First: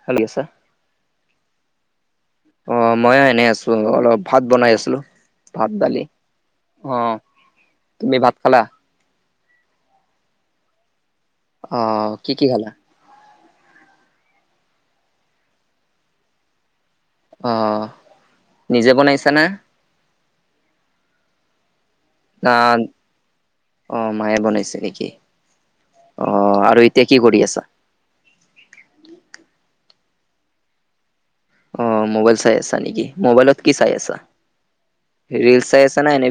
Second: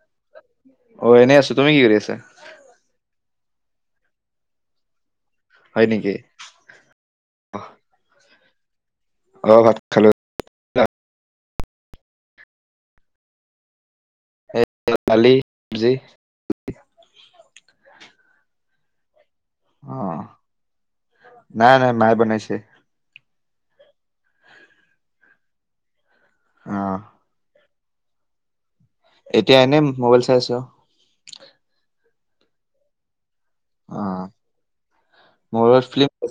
[unintelligible] অ এনেই আছো তুমি কি কৰি আছা। অ মইয়ে এনে আছো অলপ ভাত বনাই আছিলো ভাত হয় দালি। নেকি অ তুমি ভাত খালা। অ ভাত খালো। অ কি কি খালা। এ কালি যি, অ নিজে বনাইছা না, অ নাই নাই মায়ে না বনাইছে। অ মায়ে বনাইছে নেকি অ আৰু এতিয়া কি কৰি আছা। এতিয়া এনে মোবাইল চাই আছো। অ মোবাইল চাই আছা নেকি মোবাইলত কি চাই অ আছ ৰিল চাই মোবাইলত আছা ফিল্ম নে,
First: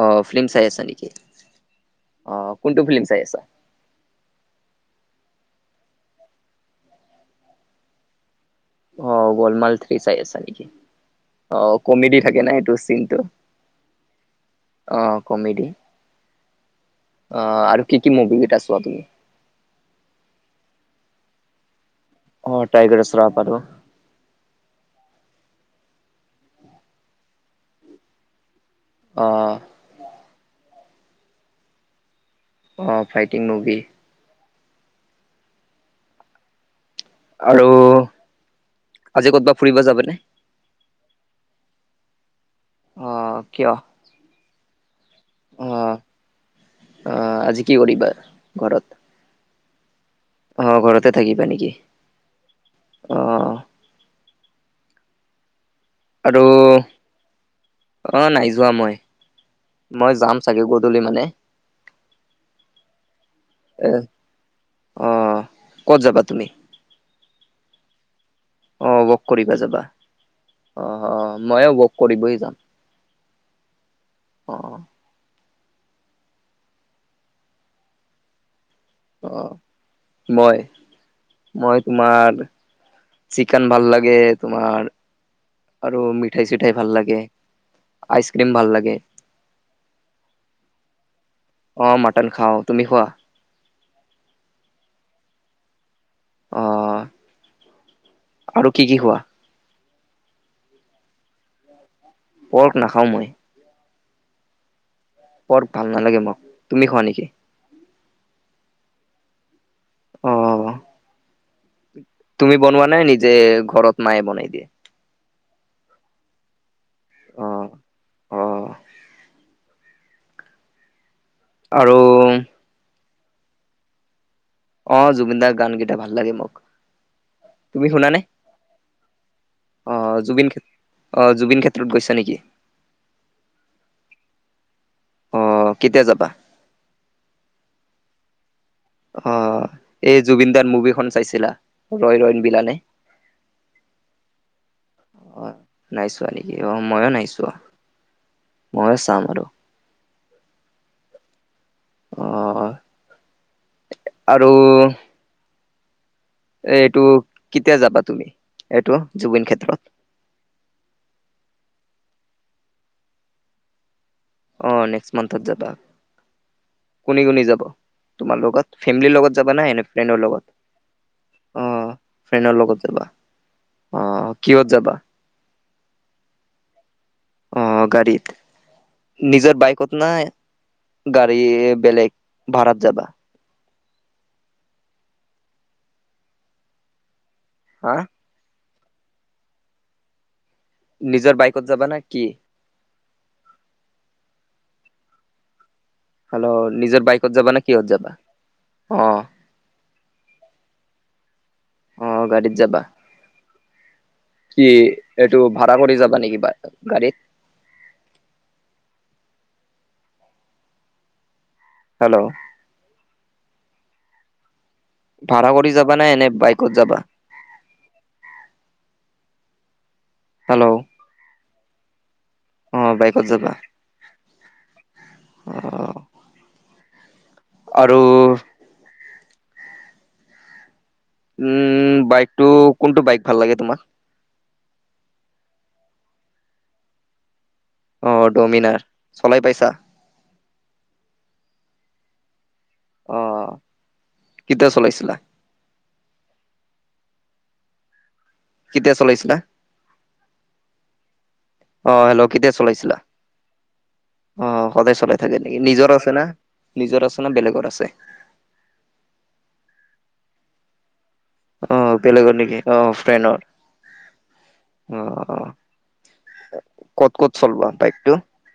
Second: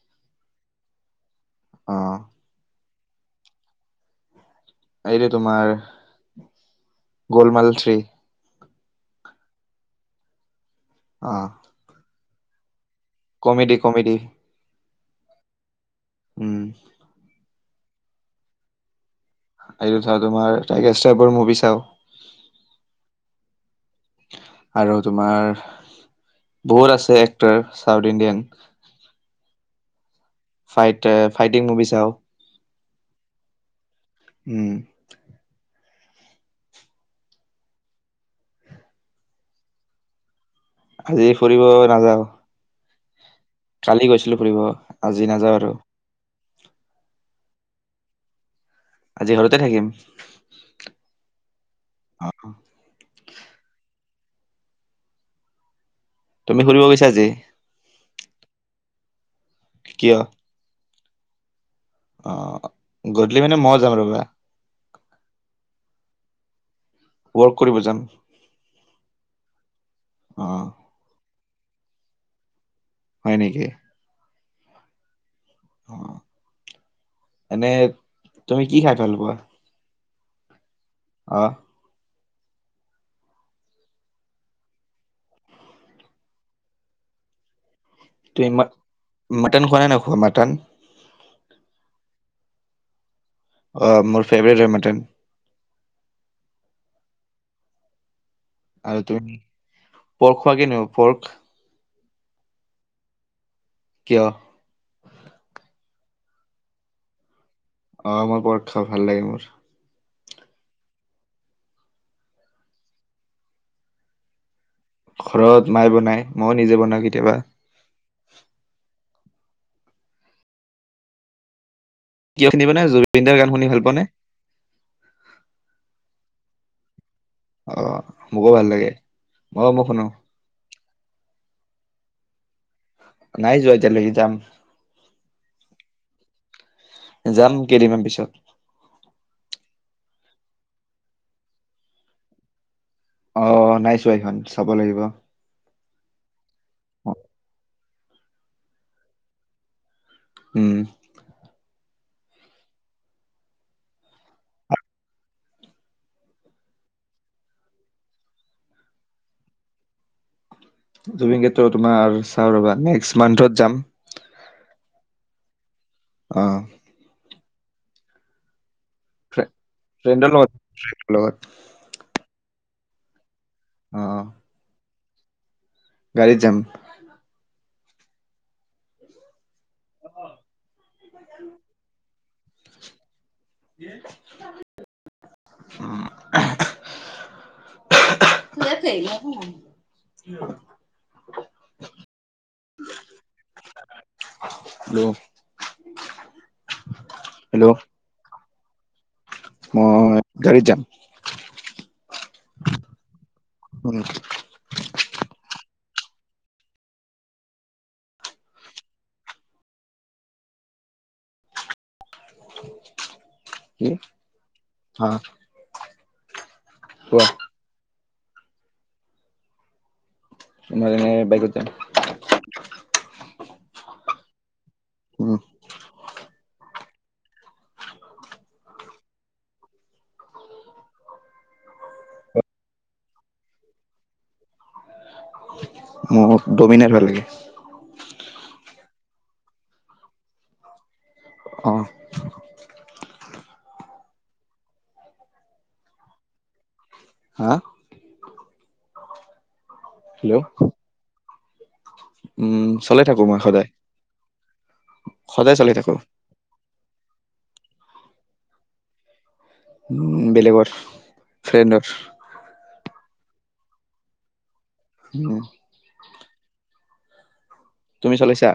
অ ফিল্ম চাই আছা নেকি অ আহ কোনটো ফিল্ম চাই আছা। এইটো তোমাৰ গলমাল থ্ৰী, অ গলমাল থ্ৰী চাই আছা নেকি অ কমেদি থাকে ন সেইটো চিনটো। Comedy comedy. অ কমেডি। উম, অ আৰু কি কি মুভি কেইটা চোৱা তুমি, এইটো তোমাৰটো [unintelligible] মুভি চাও, অ টাইগাৰছ ৰাপ আৰু আৰু তোমাৰ বহুত আছে এক্টাৰ চাউথ ইণ্ডিয়ান। অ, ফাইট ফাইটিং মুভি চওঁ, অ ফাইটিং মভি উম আৰু আজি ক'তবা ফুৰিব যাবা নে আজি ফুৰিব নাযাও অ কিয় কালি গৈছিলো ফুৰিব আজি নাযাওঁ অ আৰু আজি কি কৰিবা ঘৰত আজি ঘৰতে থাকিম অ ঘৰতে থাকিবা নেকি অহ আৰু তুমি ফুৰিব গৈছা আজি অ নাই যোৱা মই মই কিয় যাম চাগে গধূলি মানে অ গধূলি মানে ময়ো এ যাম ৰবা অ ক'ত যাবা তুমি ৱৰ্ক কৰিব যাম অ ৱৰ্ক কৰিব যাবা অ অ ময়ো ৱৰ্ক কৰিবই যাম হয় নেকি অ অ এনে তুমি কি খাই ভাল অ পোৱা মই অ মই তোমাৰ চিকেন ভাল লাগে তোমাৰ আৰু মিঠাই চিঠাই ভাল লাগে আইচ তুমি ক্ৰীম ভাল লাগে মটন খোৱা নে নোখোৱা মটন অ মটন খাও তুমি খোৱা অ মোৰ ফেভেৰেট হয় মটন অ কি কি আৰু খোৱা? তুমি পৰ্ক খোৱা কি পৰ্ক পৰ্ক নাখাওঁ মই কিয় পৰ্ক ভাল নালাগে মোক তুমি খোৱা নেকি অ মোৰ পৰ্ক খাঁও ভাল লাগে মোৰ অ তুমি বনোৱা নে নিজে ঘৰত মায়ে বনাই দিয়ে ঘৰত মায়ে বনাই ময়ো নিজে বনাওঁ কেতিয়াবা অ অ আৰু [unintelligible] জুবিনদা গান শুনি ভাল পোৱাে নে অ জুবিন দাৰ গানকেইটা ভাল লাগে মোক অ তুমি শুনা নে মোকো ভাল লাগে মই অ শুনো জুবিন অ জুবিন ক্ষেত্ৰত গৈছা নেকি নাই যোৱা এতিয়ালৈকে যাম অ কেতিয়া যাবা যাম কেইদিনমান পিছত অ এই জুবিন দাৰ মুভিখন চাইছিলা ৰৈ ৰৈ বিনালে অ নাই চোৱা এইখন চাব লাগিব অ নাইচোৱা নেকি অ ময়ো নাইচোৱা ময়ো চাম আৰু উম অ আৰু এ এইটো কেতিয়া যাবা তুমি এইটো জুবিন ক্ষেত্ৰত জুবিনক্ষেত্ৰ তোমাৰ চাওঁ ৰবা। নেক্স মান্থত যাম। অঁ, নেক্স মন্থত যাবা। অঁ। কোনি কোনি যাব তোমাৰ লগত। ফেমিলিৰ লগত ফ্ৰে- যাবা না, এনে ফ্ৰেণ্ডৰ লগত ফ্ৰেণ্ডৰ লগত? অঁ। ফ্ৰেণ্ডৰ লগত যাবা। অঁ। কিহত যাবা? গাড়ীত যাম। অঁ গাড়ীত। নিজৰ বাইকত না গাড়ী বেলেগ? ভাড়াত যাবা? উম আস আস। হাঁ [unintelligible] নিজৰ বাইকত যাবা না কি? হেল্ল! হেল্ল! নিজৰ বাইকত যাবা নে হেল্ল' কিহত যাবা? অঁ মই গাড়ীত যাম। অঁ, গাড়ীত যাবা? উম। কি এইটো ভাড়া কৰি যাবা নেকি বা গাড়ীত? হেল্ল! কি? হা ভাড়া কৰি যাবা নে এনে বাইকত যাবা? কোৱা মই যেনে বাইকত যাম। অঁ, বাইকত যাবা? উম। অ আৰু উম বাইকটো কোনটো বাইক ভাল লাগে তোমাৰ? মোক ডমিনাৰ ভাল লাগে। অঁ, ডমিনাৰ চলাই পাইছা? অঁহ্। অঁ কেতিয়া চলাইছিলা? হা কেতিয়া চলাইছিলা? হেল্ল' অঁ হেল্ল! কেতিয়া উম চলাইছিলা? চলাই থাকো মই সদায় অঁ সদায় চলাই থাকে সদায় নেকি? চলাই নিজৰ থাকো আছে না, নিজৰ আছে না বেলেগৰ আছে? উম বেলেগৰ। ফ্ৰেণ্ডৰ অঁ বেলেগ নেকি? অঁ, ফ্ৰেণ্ডৰ অঁ উম অঁ। ক'ত ক'ত চলোৱা বাইকটো? তুমি চলাইছা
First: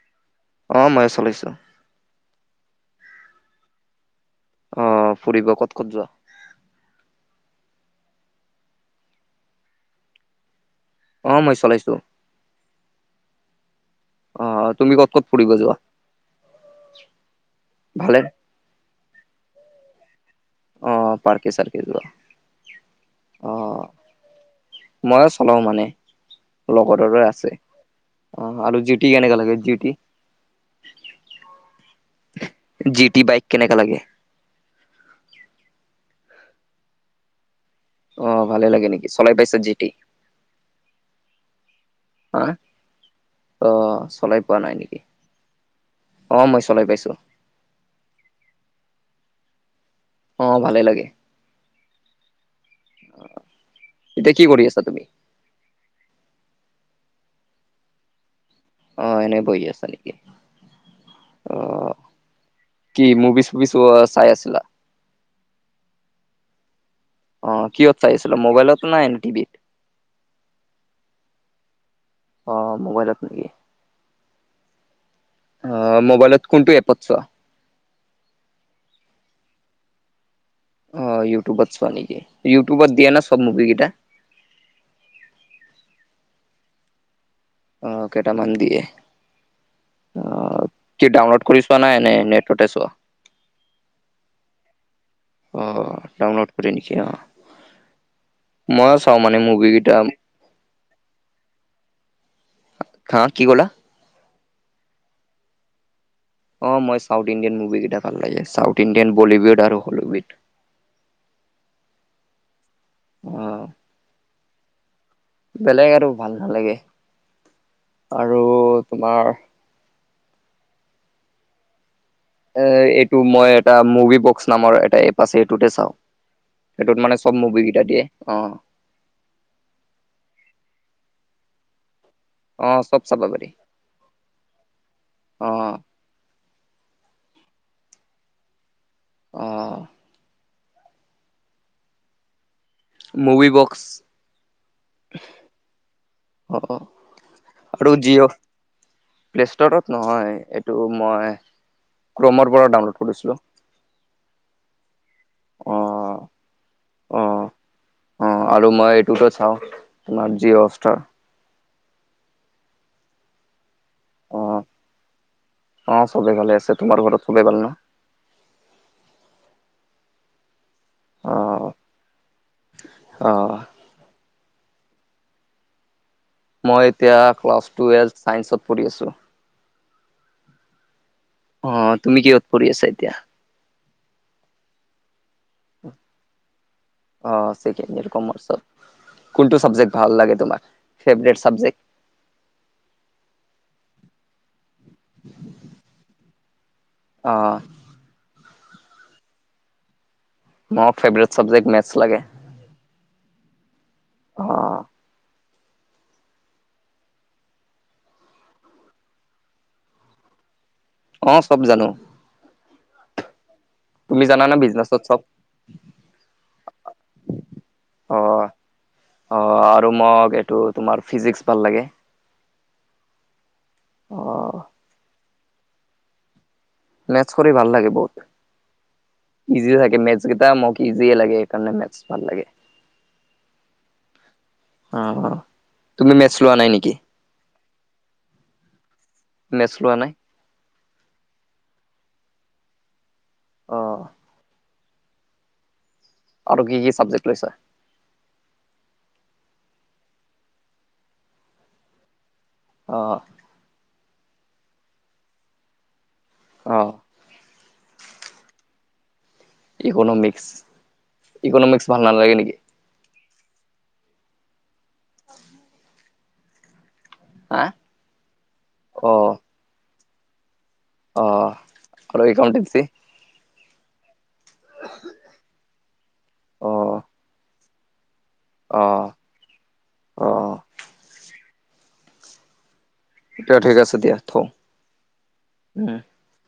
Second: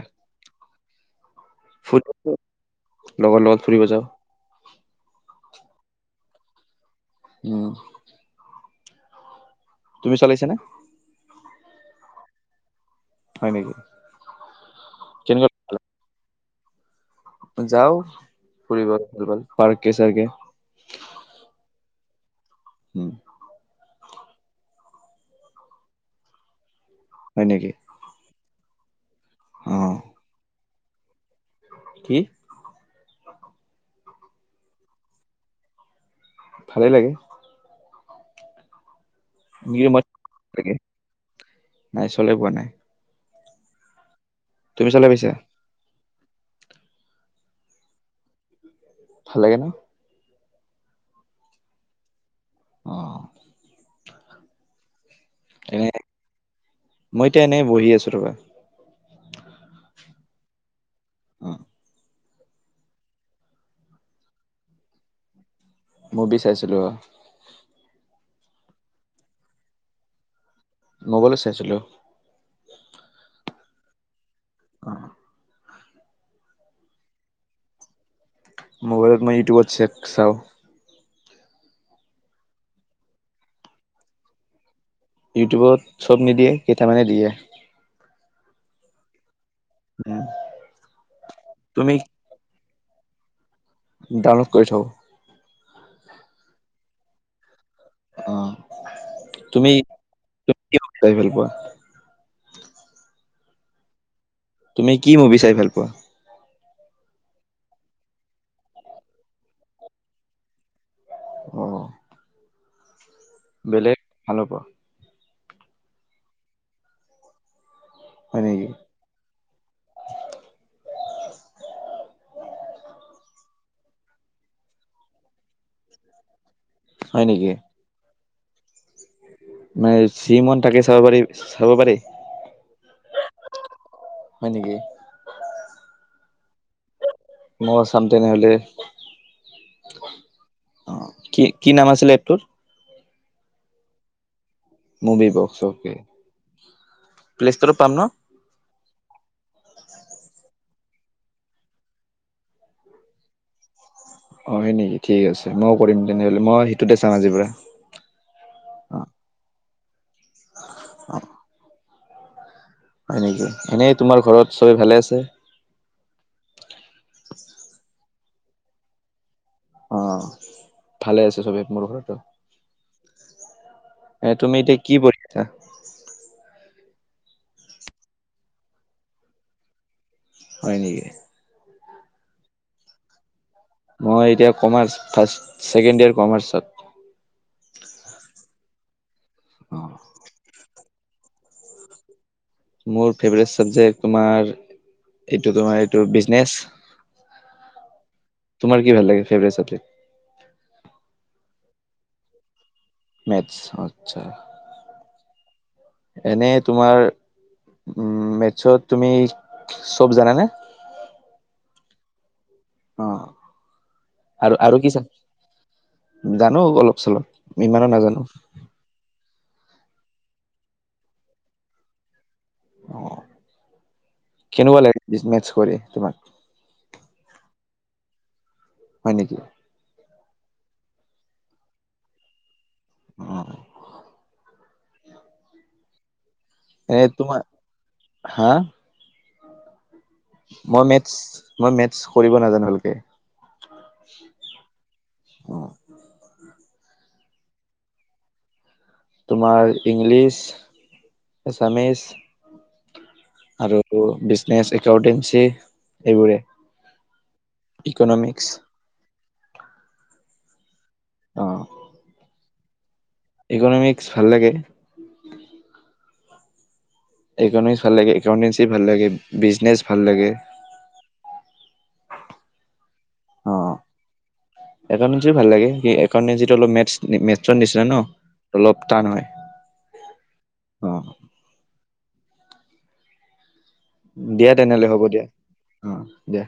অঁ মই চলাইছোঁ। ফুৰিব যাওঁ, লগৰ লগত ফুৰিব যাওঁ। অঁ ফুৰিব ক'ত ক'ত যোৱা? উম তুমি চলাইছা নে? অঁ মই চলাইছোঁ। হয় নেকি? অঁ তুমি ক'ত ক'ত ফুৰিব যোৱা? যাও ভালে ফুৰিব ফুৰিব পাৰকে চাৰকে অ পাৰকে চাৰকে যোৱা। হম মই চলাও মানে লগত দৰে হয় আছে নেকি অ আৰু জিতিি কেনেকা লাগে। অ ডিউটি কি? জি টি বাইক কেনেকা লাগে। ভালেই লাগে। অ ভালে লাগে নেকি? চলাই পাইছ যেতি কিন্তু মই লাগে নাই চলাই হা পোৱা নাই অ চলাই পোৱা নাই তুমি নেকি? চলাই পাইছা অ মই চলাই পাইছো। ভাল লাগে নে অ ভালে লাগে অ এতিয়া কি কৰি আছা তুমি? এনে মই এতিয়া এনে বহি আছো ৰবা। অ এনে আছা নেকি? অ কি মুভিচ ফুভিচ চাই আছিলা মুভি চাইছিলো অ। অ কিয়ত চাই ছিল মোবাইলতো না তিভি ত মোবালত চাইছিলো। অ মোবাইলত নেকি? অ অ মোবাইলত কোনটো এপত চোৱা। মোবাইলত মই ইউটউবত চেক চাওঁ অ ইউটিউবত চোৱা নেকি ইউটিউবত দিয়ে না চব মুভি কেইটা। ইউটিউবত চব নিদিয়ে কেইটামানে দিয়ে। অ কেইটামান দিয়ে। উম, অ কি ডাউনল'ড কৰিছোৱা তুমি নে নেটতে চোৱা। ডাউনলোড কৰি চাউ অঁ ডাউনলোড কৰে নেকি? অঁ অ মই চাওঁ মানে মুবি তুমি কিটা। তুমি কি মুভি চাই ভাল পোৱা হা কি ক'লা। তুমি কি মুভি চাই ভাল পোৱা। অ মই চাউথ ইণ্ডিয়ান মুভ কেইটা ভাল লাগে চাউথ, ইণ্ডিয়ান বলীউড, আৰু হলিউড, অ আ বেলেগ ভাল হ'ব বেলেগ আৰু ভাল নালাগে হয় আৰু নেকি তোমাৰ এ এইটো মই এটা মুভি বক্স নামৰ এটা এপ আছে এইটোতে চাওঁ। সেইটোত মানে হয় চব নেকি মুভি কেইটা দিয়ে অ নাই জি মন থাকে চাব পাৰি চাব পাৰি। অ চব চাব পাৰি। হয় নেকি? অ', মই চাম তেনেহলে অ'। অ কি কি নাম আছিলে এপটোৰ movie box movie box okay অ প্লে ষ্টৰত পাম আৰু ন যি প্লেষ্টৰত নহয় এইটো মই ক্ৰমৰ পৰা ডাউনলোড কৰিছিলোঁ। হয় নেকি ঠিক আছে মইও কৰিম অ'। তেনেহ'লে মই ততে চাম আজি অ', পৰা অ আৰু মই অ এইতো চাও তোমাৰ যি অৱস্থা হয় নেকি এনেই তোমাৰ অ'। ঘৰত চবেই ভালে আছে। অ সবেই ভালে আছে তোমাৰ ঘৰত সবেই ভাল ন অ ভালে অ আছে চব এক মোৰ ঘৰটো অ এ তুমি এতিয়া কি পঢ়িছা মই এতিয়া ক্লাছ টোৱেলভ চাইন্সত পঢ়ি আছো। হয় নেকি। অ তুমি কিহত পৰি আছা এতিয়া মই এতিয়া কমাৰ্চ ফাৰ্ষ্ট ছেকেণ্ড ইয়েৰ কমাৰ্চত অ ছেকেণ্ড ইয়েৰৰ কমাৰ্চত কোনটো অ চাবজেক ভাল লাগে তোমাৰ ফেভৰেত মোৰ ফেভৰেট চাবজেক্ট তোমাৰল এইটো তোমাৰ এইটো বিজনেচ অঁ তোমৰ কি ভাল লাগে ফেভৰেত চাবজেক মোৰ ফেভৰেট চাবজেক্ট মেথছ লাগে মেথছ আচ্ছা অ এনে তোমাৰ উ মেথছত তুমি চব জানানে। অ চব জানো অ তুমি জানানে আৰু আৰু কি বিজনেচত চা চব জানো অলপ চলপ ইমানো অ নাজানো অ আৰু মোক এইটো তোমাৰ ফিজিক্স ভাল লাগে। অ অ কেনেকুৱা লাগি বিকনেছ কৰি তোমাক মেথচ কৰি ভাল লাগে বহুত হয় নেকি। ইজি মেথছ কেইটা ম ইজিয়ে লাগে সেইকাৰণে মেথছ ভাল লাগে উ অ তুমি মেথচ লোৱা নাই নেকি। এ তোমাৰ হা মেথচ লোৱা নাই। মই মেথছ মই মেথছ কৰিব নাজানো ভালকে অ অ', আৰু কি কি চাবজেক্ট লৈছে তোমাৰ ইংলিছ এছামিচ অঁ আৰু বিজনেচ একাউন্টেঞ্চি এইবোৰে অঁ ইকনমিক্স ইকনমিক্স অ', ইকনমিক্স ভাল নালাগে নেকি? ইকনমিক্স ভাল লাগে উ ইকনমিক্স ভাল লাগে একাউণ্টেঞ্চি ভাল লাগে অ বিজনেছ ভাল লাগে অ আৰু একাউণ্টেনচি অ একাউণ্টেঞ্চি ভাল লাগে কি একাউণ্টেঞ্চিটো অলপ অ মেটছ মেটছৰ নিচিনা ন অলপ অ টান হয় অ অ এতিয়া ঠিক আছে দিয়া তেনেহলে হ'ব দিয়া উম অ দিয়া